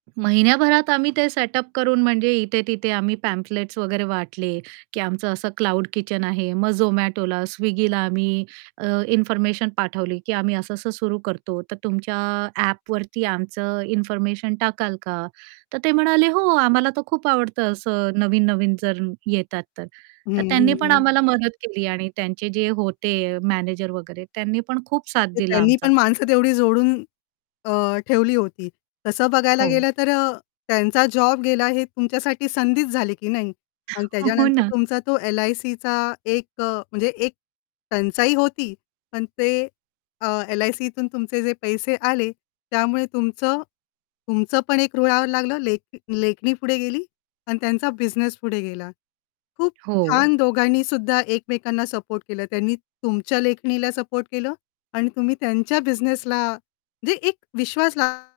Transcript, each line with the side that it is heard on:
right: महिन्याभरात आम्ही ते सेटअप करून म्हणजे इथे-तिथे आम्ही पॅम्फलेट्स वगैरे वाटले, की आमचं असं क्लाउड किचन आहे. मग Zomatoला, Swiggyला आम्ही अ, इन्फॉर्मेशन पाठवली, की आम्ही असं-असं सुरू करतो, तर तुमच्या ॲपवरती आमचं इन्फॉर्मेशन टाकाल का? तर ते म्हणाले, "हो, आम्हाला तर खूप आवडतं असं नवीन-नवीन जर येतात तर."
left: हं,
right: तर
left: हं,
right: त्यांनी पण
left: हं.
right: आम्हाला मदत केली आणि त्यांचे जे होते मॅनेजर वगैरे, त्यांनी पण खूप साथ
left: ते
right: दिला
left: त्यांनी
right: आमचा.
left: पण माणसं तेवढी जोडून अ, ठेवली होती. तसं बघायला
right: हो.
left: गेलं तर अ, त्यांचा जॉब गेला, हे तुमच्यासाठी संधीच झाली की नाही? आणि
right: हो
left: त्याच्यानंतर
right: ना.
left: तुमचा तो एल-आय-सीचा एक अ, म्हणजे एक टंचाई होती, पण ते अ, एल-आय-सीतून तुमचे जे पैसे आले, त्यामुळे तुमचं तुमचं पण एक रुळावर लागलं, लेख लेखणी पुढे गेली आणि त्यांचा बिझनेस पुढे गेला. खूप
right: हो.
left: छान दोघांनी सुद्धा एकमेकांना सपोर्ट केलं, त्यांनी तुमच्या लेखणीला सपोर्ट केलं आणि तुम्ही त्यांच्या बिझनेसला म्हणजे एक विश्वास ला